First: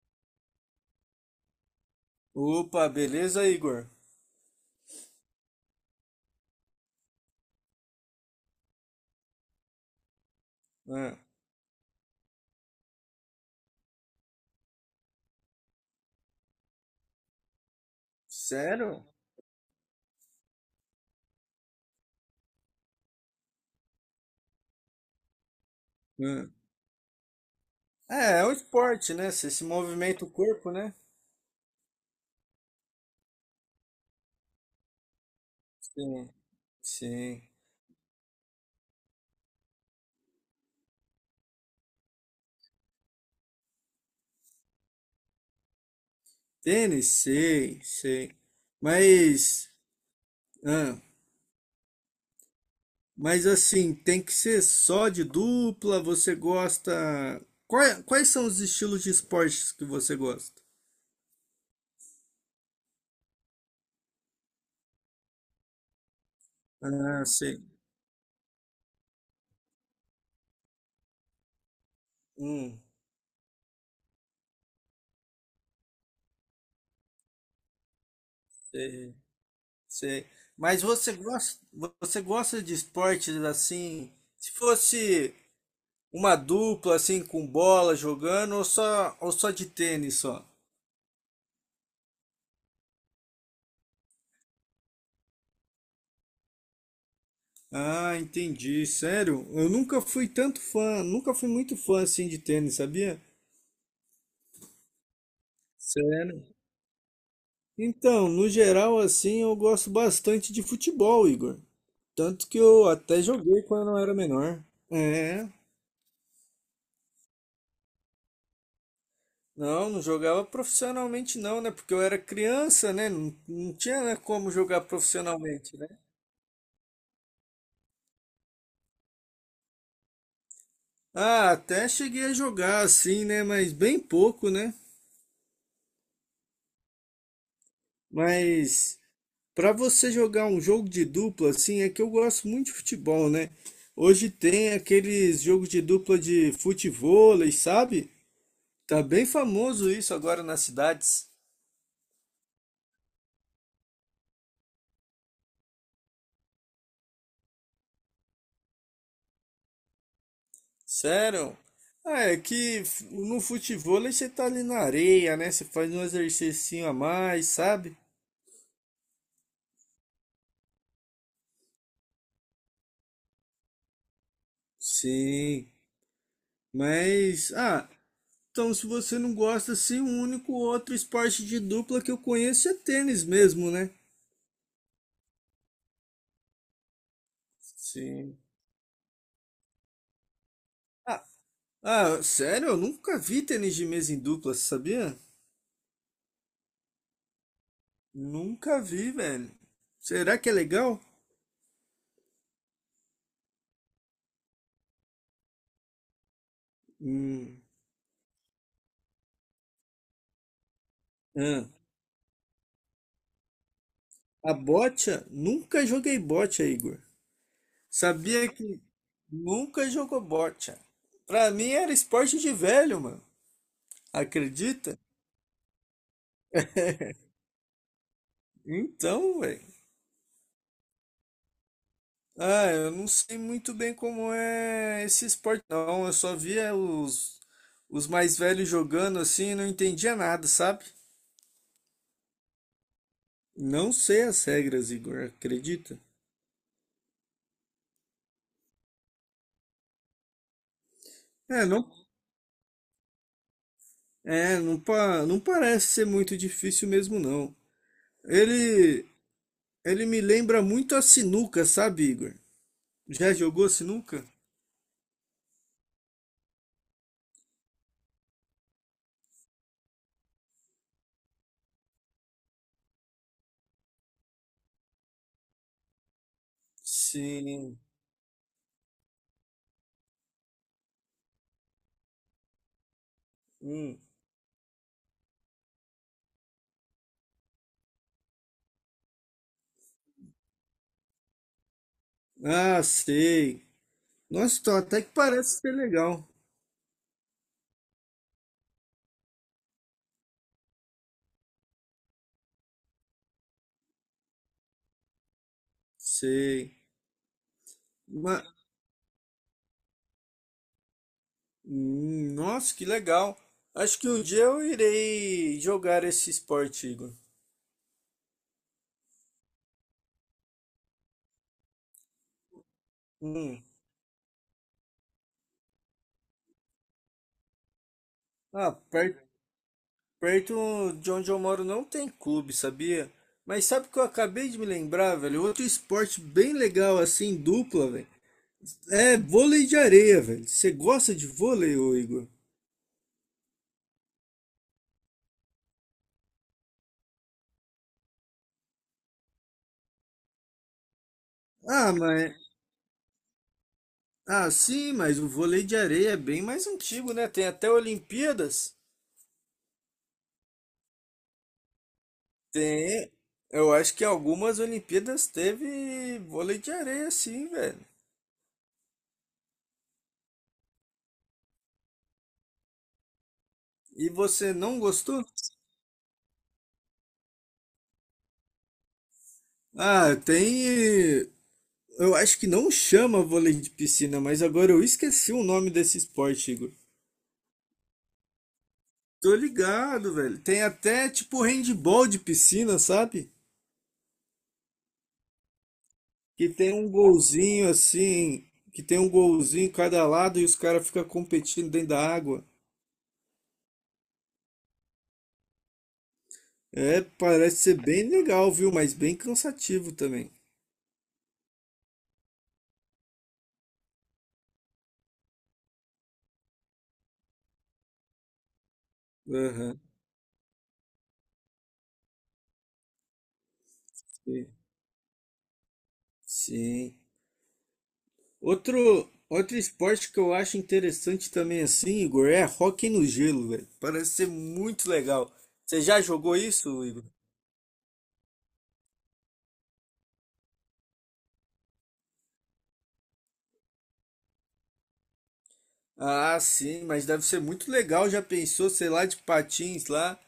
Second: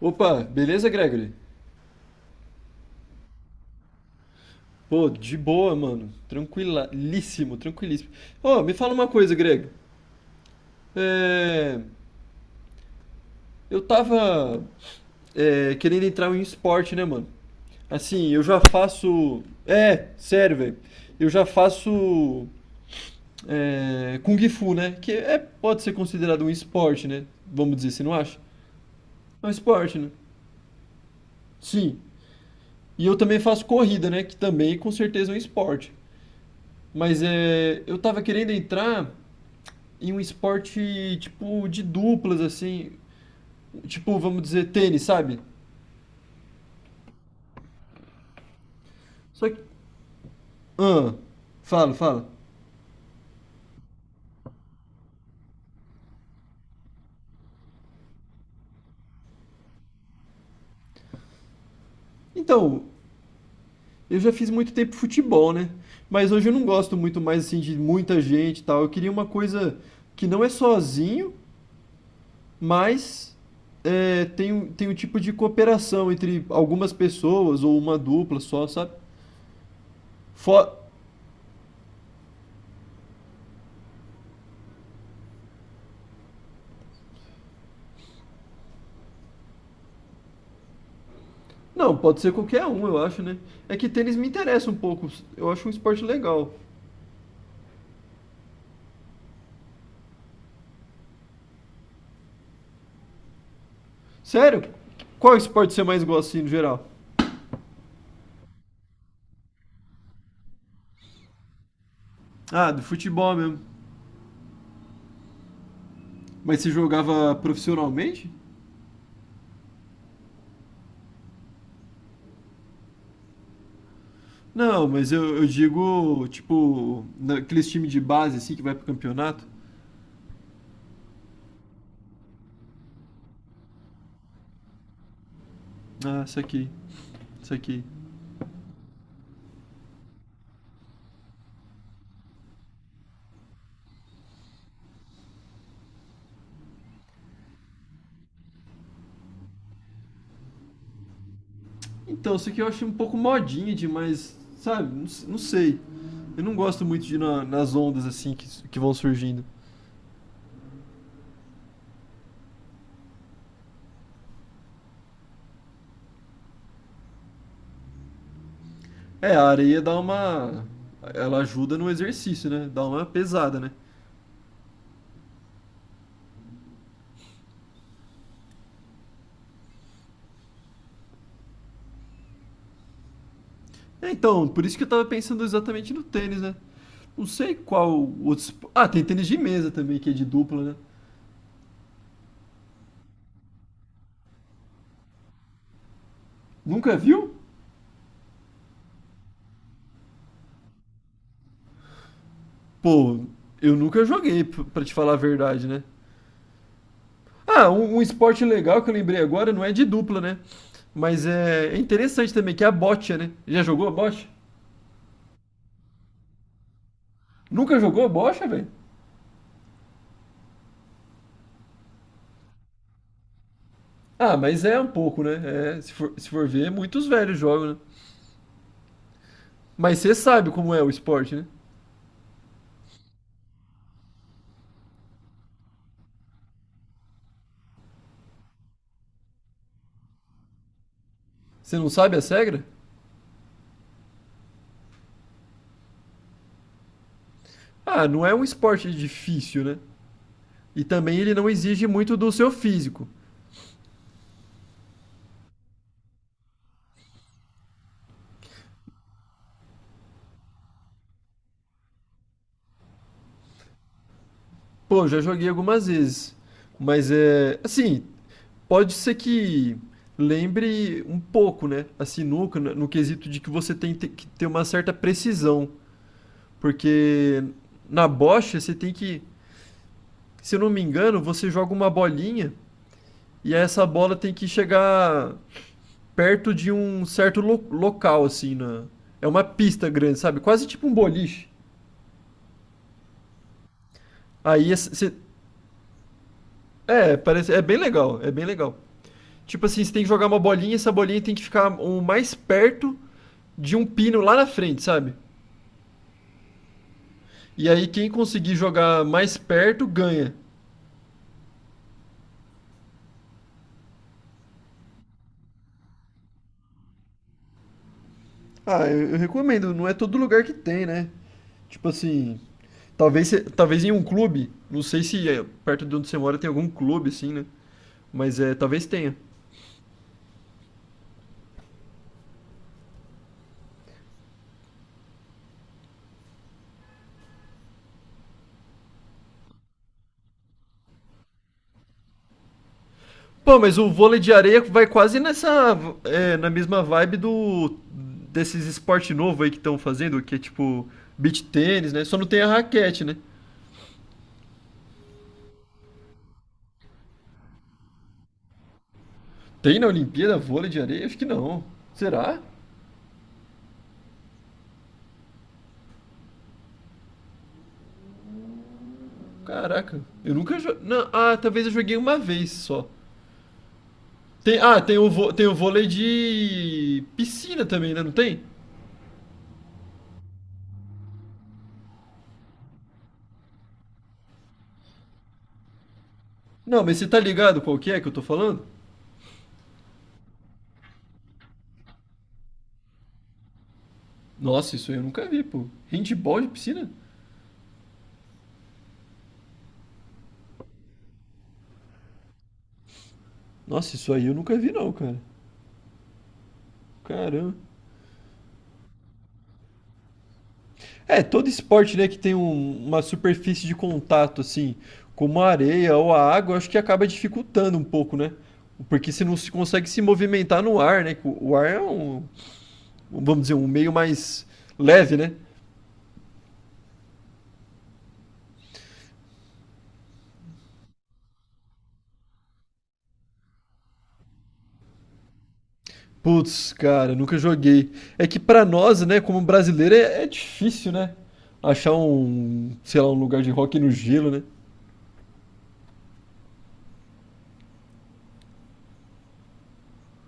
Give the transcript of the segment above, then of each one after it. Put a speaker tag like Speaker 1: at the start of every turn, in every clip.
Speaker 1: Opa, beleza, Gregory?
Speaker 2: Opa, beleza, Igor?
Speaker 1: Pô, de boa, mano. Tranquilíssimo, tranquilíssimo. Ô, me fala uma coisa, Greg.
Speaker 2: Ah,
Speaker 1: É... Eu tava querendo entrar em esporte, né, mano? Assim, eu já
Speaker 2: sério?
Speaker 1: faço. É, sério, velho. Eu já faço. É... Kung Fu, né? Que é, pode ser considerado
Speaker 2: Ah.
Speaker 1: um esporte, né? Vamos dizer, você não acha?
Speaker 2: É, é um esporte, né?
Speaker 1: É um
Speaker 2: Você se
Speaker 1: esporte, né?
Speaker 2: movimenta o corpo, né?
Speaker 1: Sim. E eu também faço corrida, né? Que também com certeza é um esporte.
Speaker 2: Sim,
Speaker 1: Mas
Speaker 2: sim.
Speaker 1: eu tava querendo entrar em um esporte tipo de duplas, assim. Tipo, vamos dizer, tênis, sabe?
Speaker 2: Tênis, sei, sei.
Speaker 1: Só que.
Speaker 2: Mas, ah,
Speaker 1: Ah, fala.
Speaker 2: mas assim, tem que ser só de dupla? Você gosta. Quais são os estilos de esportes que você gosta?
Speaker 1: Então, eu já fiz muito tempo futebol, né? Mas hoje eu não gosto muito
Speaker 2: Ah,
Speaker 1: mais
Speaker 2: sei.
Speaker 1: assim de muita gente e tal. Eu queria uma coisa que não é sozinho,
Speaker 2: Hum,
Speaker 1: mas tem, tem um tipo de cooperação entre algumas pessoas ou uma dupla só, sabe?
Speaker 2: sei, sei.
Speaker 1: Fo-
Speaker 2: Mas você gosta de esportes assim? Se fosse. Uma dupla assim com bola jogando ou só de tênis só?
Speaker 1: Não, pode ser qualquer um, eu acho, né? É que tênis me interessa um pouco. Eu acho um esporte legal.
Speaker 2: Ah, entendi. Sério? Eu nunca fui tanto fã, nunca fui muito fã assim de tênis, sabia?
Speaker 1: Sério? Qual esporte você mais gosta, assim,
Speaker 2: Sério?
Speaker 1: no geral?
Speaker 2: Então, no geral assim, eu gosto bastante de futebol, Igor. Tanto que
Speaker 1: Ah, do
Speaker 2: eu até
Speaker 1: futebol mesmo.
Speaker 2: joguei quando eu era menor. É.
Speaker 1: Mas você jogava profissionalmente?
Speaker 2: Não, jogava profissionalmente não, né? Porque eu era criança, né? Não, tinha, né, como jogar
Speaker 1: Não, mas eu
Speaker 2: profissionalmente, né?
Speaker 1: digo, tipo, naqueles times de base, assim, que vai pro campeonato.
Speaker 2: Ah, até cheguei a jogar assim, né? Mas bem pouco, né?
Speaker 1: Ah, isso aqui.
Speaker 2: Mas para você jogar um jogo de dupla, assim, é que eu gosto muito de futebol, né? Hoje tem aqueles jogos de dupla de futevôlei, sabe? Tá bem famoso isso agora nas cidades.
Speaker 1: Então, isso aqui eu acho um pouco modinha demais, sabe? Não, não sei. Eu não gosto muito de ir nas ondas, assim, que, que vão surgindo.
Speaker 2: Sério? Ah, é que no futevôlei você tá ali na areia, né? Você faz um exercício a mais, sabe?
Speaker 1: É, a areia dá uma... Ela ajuda no exercício, né? Dá uma pesada, né?
Speaker 2: Sim, mas ah, então se você não gosta assim, o único outro esporte de dupla que eu conheço é tênis mesmo, né?
Speaker 1: É, então, por isso que eu tava pensando exatamente no tênis, né? Não sei qual
Speaker 2: Sim.
Speaker 1: outro. Ah, tem tênis de mesa também, que é de dupla, né?
Speaker 2: Ah, sério? Eu nunca vi tênis de mesa em dupla, sabia?
Speaker 1: Nunca viu?
Speaker 2: Nunca vi, velho. Será que é legal?
Speaker 1: Pô, eu nunca joguei, pra te falar a verdade, né?
Speaker 2: Hum.
Speaker 1: Ah, um esporte legal que eu lembrei agora não é de dupla, né? Mas
Speaker 2: Ah,
Speaker 1: é interessante também, que é a bocha, né? Já jogou a bocha?
Speaker 2: a bocha? Nunca joguei bocha, Igor.
Speaker 1: Nunca jogou a bocha,
Speaker 2: Sabia
Speaker 1: velho?
Speaker 2: que nunca jogou bocha. Pra mim era esporte de velho, mano.
Speaker 1: Ah, mas é um
Speaker 2: Acredita?
Speaker 1: pouco, né? É, se for ver, muitos velhos jogam, né?
Speaker 2: Então, velho.
Speaker 1: Mas você sabe como é o esporte, né?
Speaker 2: Ah, eu não sei muito bem como é esse esporte, não. Eu só via os mais velhos jogando assim e não entendia nada, sabe?
Speaker 1: Você não sabe as regras?
Speaker 2: Não sei as regras, Igor, acredita?
Speaker 1: Ah, não é um esporte difícil, né? E também ele não
Speaker 2: É,
Speaker 1: exige
Speaker 2: não,
Speaker 1: muito do seu físico.
Speaker 2: não parece ser muito difícil mesmo, não. Ele, ele me lembra muito a sinuca, sabe, Igor? Já jogou sinuca?
Speaker 1: Pô, já joguei algumas vezes. Mas é. Assim, pode ser que lembre um pouco, né? A sinuca, no quesito de que você tem que ter uma certa precisão. Porque
Speaker 2: Sim.
Speaker 1: na bocha você tem que. Se eu não me engano, você joga uma bolinha e essa
Speaker 2: Hum.
Speaker 1: bola tem que chegar perto de um certo local, assim, na. É uma pista grande, sabe? Quase tipo um boliche.
Speaker 2: Ah, sei. Nossa,
Speaker 1: Aí
Speaker 2: então até que
Speaker 1: esse-
Speaker 2: parece ser legal.
Speaker 1: É, parece, é bem legal, é bem legal. Tipo assim, você tem que jogar uma bolinha e essa bolinha tem que ficar o mais perto de um pino lá na frente, sabe?
Speaker 2: Sei.
Speaker 1: E aí quem
Speaker 2: Ma-
Speaker 1: conseguir jogar mais perto ganha.
Speaker 2: Nossa, que legal. Acho que um dia eu irei jogar esse esporte, Igor.
Speaker 1: Ah, eu recomendo, não é todo lugar que tem, né? Tipo assim, talvez,
Speaker 2: Hum.
Speaker 1: talvez em um clube, não sei se é, perto de onde você mora tem algum clube assim, né? Mas
Speaker 2: Ah,
Speaker 1: talvez tenha.
Speaker 2: perto de onde eu moro não tem clube, sabia? Mas sabe o que eu acabei de me lembrar, velho? Outro esporte bem legal assim, dupla, velho. É vôlei de areia, velho. Você gosta de vôlei, ô Igor?
Speaker 1: Pô, mas o vôlei de areia vai quase nessa. Na mesma vibe do. Desses esporte novo aí que estão fazendo, que é tipo beach tênis,
Speaker 2: Ah,
Speaker 1: né? Só não
Speaker 2: mas.
Speaker 1: tem a raquete, né?
Speaker 2: Ah, sim, mas o vôlei de areia é bem mais antigo, né? Tem até Olimpíadas.
Speaker 1: Tem na Olimpíada vôlei de areia? Acho que não. Será?
Speaker 2: Tem. Eu acho que algumas Olimpíadas teve vôlei de areia, sim, velho.
Speaker 1: Caraca, eu nunca jo... não, ah, talvez eu joguei uma vez só.
Speaker 2: E você
Speaker 1: Tem,
Speaker 2: não
Speaker 1: ah, tem
Speaker 2: gostou?
Speaker 1: tem o vôlei de piscina também, né? Não tem?
Speaker 2: Ah, tem. Eu acho que não chama vôlei de piscina, mas agora eu esqueci o nome desse esporte, Igor.
Speaker 1: Não, mas você tá ligado qual que é que eu tô falando?
Speaker 2: Tô ligado, velho. Tem até tipo handball de piscina, sabe?
Speaker 1: Nossa, isso aí eu nunca vi, pô. Handball de
Speaker 2: Que tem
Speaker 1: piscina?
Speaker 2: um golzinho assim, que tem um golzinho em cada lado e os caras ficam competindo dentro da água.
Speaker 1: Nossa, isso aí eu nunca vi não, cara.
Speaker 2: É,
Speaker 1: Caramba.
Speaker 2: parece ser bem legal, viu? Mas bem cansativo também.
Speaker 1: É, todo esporte, né, que tem uma superfície de contato, assim, como a areia ou a água, acho que acaba dificultando um pouco, né? Porque você não se
Speaker 2: Aham,
Speaker 1: consegue se movimentar no ar, né? que O ar é um, vamos dizer, um meio mais
Speaker 2: sim.
Speaker 1: leve, né?
Speaker 2: Sim. Outro esporte que eu acho interessante também assim, Igor, é hóquei no gelo, velho. Parece ser muito legal. Você já jogou
Speaker 1: Putz,
Speaker 2: isso, Igor?
Speaker 1: cara, nunca joguei. É que pra nós, né, como brasileiro, é difícil, né? Achar um, sei lá, um lugar de rock no gelo, né?
Speaker 2: Ah, sim, mas deve ser muito legal. Já pensou, sei lá, de patins lá,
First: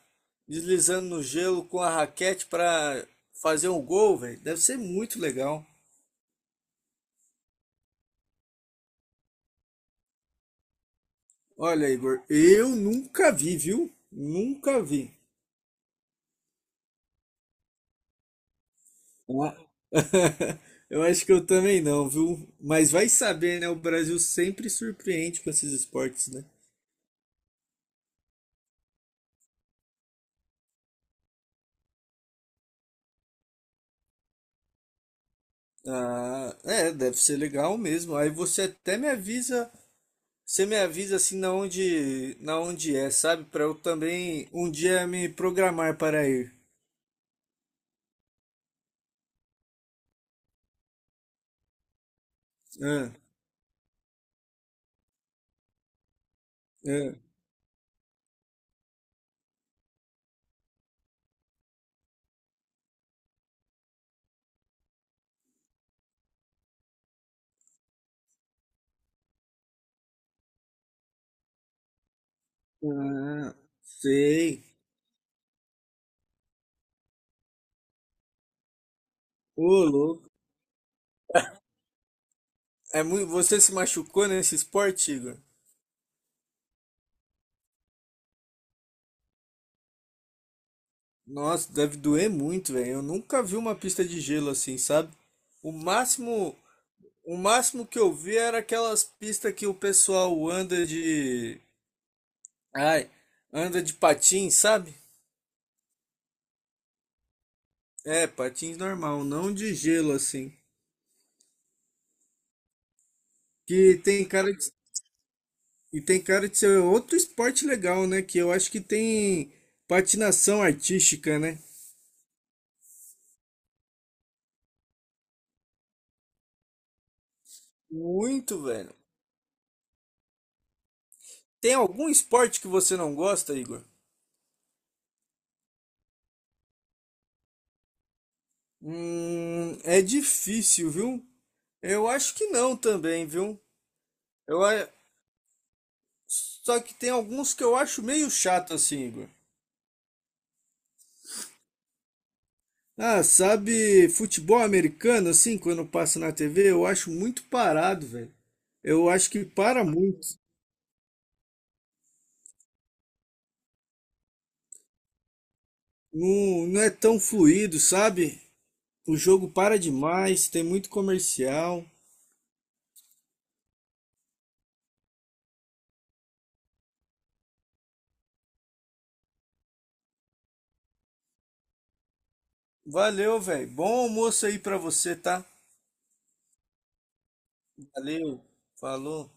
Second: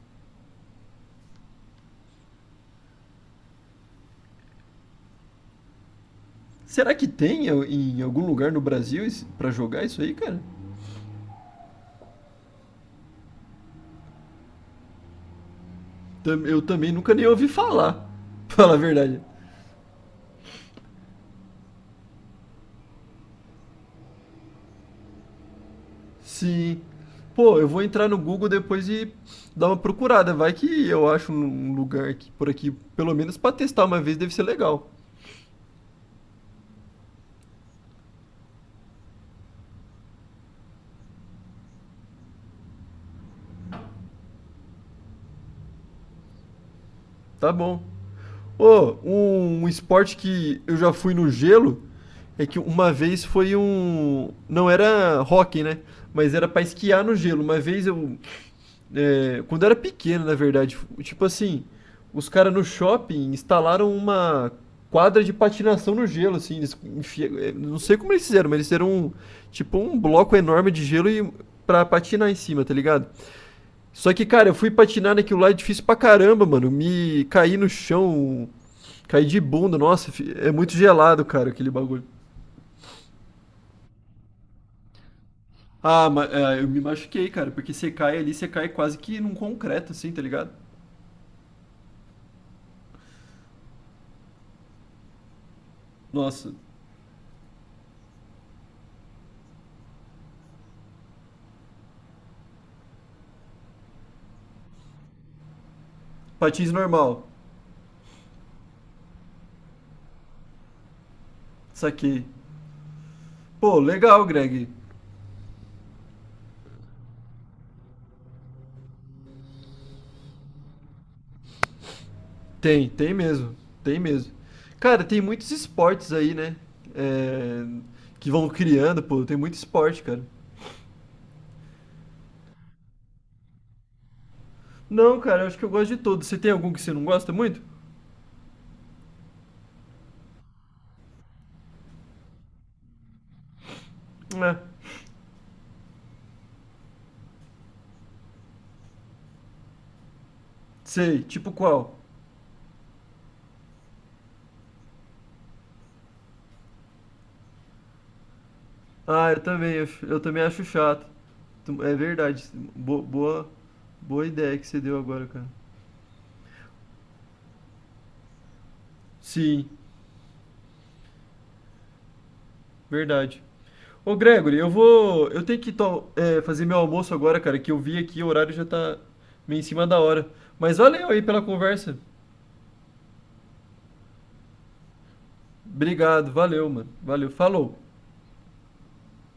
Speaker 2: deslizando no gelo com a raquete pra fazer um gol, velho? Deve ser muito legal.
Speaker 1: Será que tem em algum lugar no Brasil esse- pra jogar isso aí, cara?
Speaker 2: Olha, Igor, eu nunca vi, viu? Nunca vi.
Speaker 1: Eu também nunca nem ouvi falar, fala a verdade.
Speaker 2: Ua- Eu acho que eu também não, viu? Mas vai saber, né? O Brasil sempre surpreende com esses esportes, né?
Speaker 1: Sim. Pô, eu vou entrar no Google depois e dar uma procurada. Vai que eu acho um lugar aqui por aqui, pelo menos pra testar uma vez, deve ser legal.
Speaker 2: Ah, é, deve ser legal mesmo. Aí você até me avisa, você me avisa assim na onde é, sabe? Para eu também um dia me programar para ir.
Speaker 1: Tá bom. Ô, um esporte que eu já fui no gelo é que uma
Speaker 2: Ah,
Speaker 1: vez foi um. Não era hockey, né? Mas era pra esquiar
Speaker 2: ah,
Speaker 1: no gelo. Uma vez eu. Quando eu era pequeno, na verdade. Tipo assim, os caras no shopping instalaram uma quadra de patinação no gelo, assim. É, não sei como eles fizeram, mas eles fizeram um, tipo um bloco enorme de gelo e, pra patinar em cima, tá ligado?
Speaker 2: ah,
Speaker 1: Só que, cara, eu
Speaker 2: sei.
Speaker 1: fui patinar naquilo lá, é difícil pra caramba, mano. Me caí no chão, caí de bunda.
Speaker 2: Ô,
Speaker 1: Nossa,
Speaker 2: louco.
Speaker 1: é muito gelado, cara, aquele bagulho.
Speaker 2: É muito, você se machucou nesse esporte, Igor?
Speaker 1: Ah, mas eu me machuquei, cara, porque você cai ali, você cai quase que num concreto, assim, tá ligado?
Speaker 2: Nossa, deve doer muito, velho. Eu nunca vi uma pista de gelo assim, sabe? O
Speaker 1: Nossa,
Speaker 2: máximo, o máximo que eu vi era aquelas pistas que o pessoal anda de, ai, anda de patins, sabe?
Speaker 1: patins normal,
Speaker 2: É, patins normal, não de gelo assim.
Speaker 1: saquei. Pô,
Speaker 2: Que
Speaker 1: legal,
Speaker 2: tem cara de,
Speaker 1: Greg.
Speaker 2: e tem cara de ser outro esporte legal, né? Que eu acho que tem patinação artística, né?
Speaker 1: Tem, tem mesmo. Cara, tem muitos esportes aí, né? É, que vão
Speaker 2: Muito, velho.
Speaker 1: criando, pô, tem muito esporte, cara.
Speaker 2: Tem algum esporte que você não gosta, Igor?
Speaker 1: Não, cara, eu acho que eu gosto de todos. Você tem algum que você não gosta muito?
Speaker 2: É difícil, viu? Eu acho que não também, viu?
Speaker 1: É.
Speaker 2: Eu, a- só que tem alguns que eu acho meio chato assim, Igor.
Speaker 1: Sei, tipo qual?
Speaker 2: Ah, sabe, futebol americano, assim, quando passa na TV, eu acho muito parado, velho. Eu acho
Speaker 1: Ah,
Speaker 2: que para
Speaker 1: eu
Speaker 2: muito.
Speaker 1: também acho chato. É verdade. Bo- boa, boa ideia que você deu agora, cara.
Speaker 2: Não, não é tão fluido, sabe? O jogo
Speaker 1: Sim,
Speaker 2: para demais, tem muito comercial.
Speaker 1: verdade. Ô Gregory, eu vou. Eu tenho que fazer meu almoço agora, cara, que eu vi aqui, o horário já tá meio em cima da hora. Mas valeu aí pela conversa.
Speaker 2: Valeu, velho. Bom almoço aí pra você, tá?
Speaker 1: Obrigado, valeu, mano. Valeu, falou.
Speaker 2: Valeu. Falou.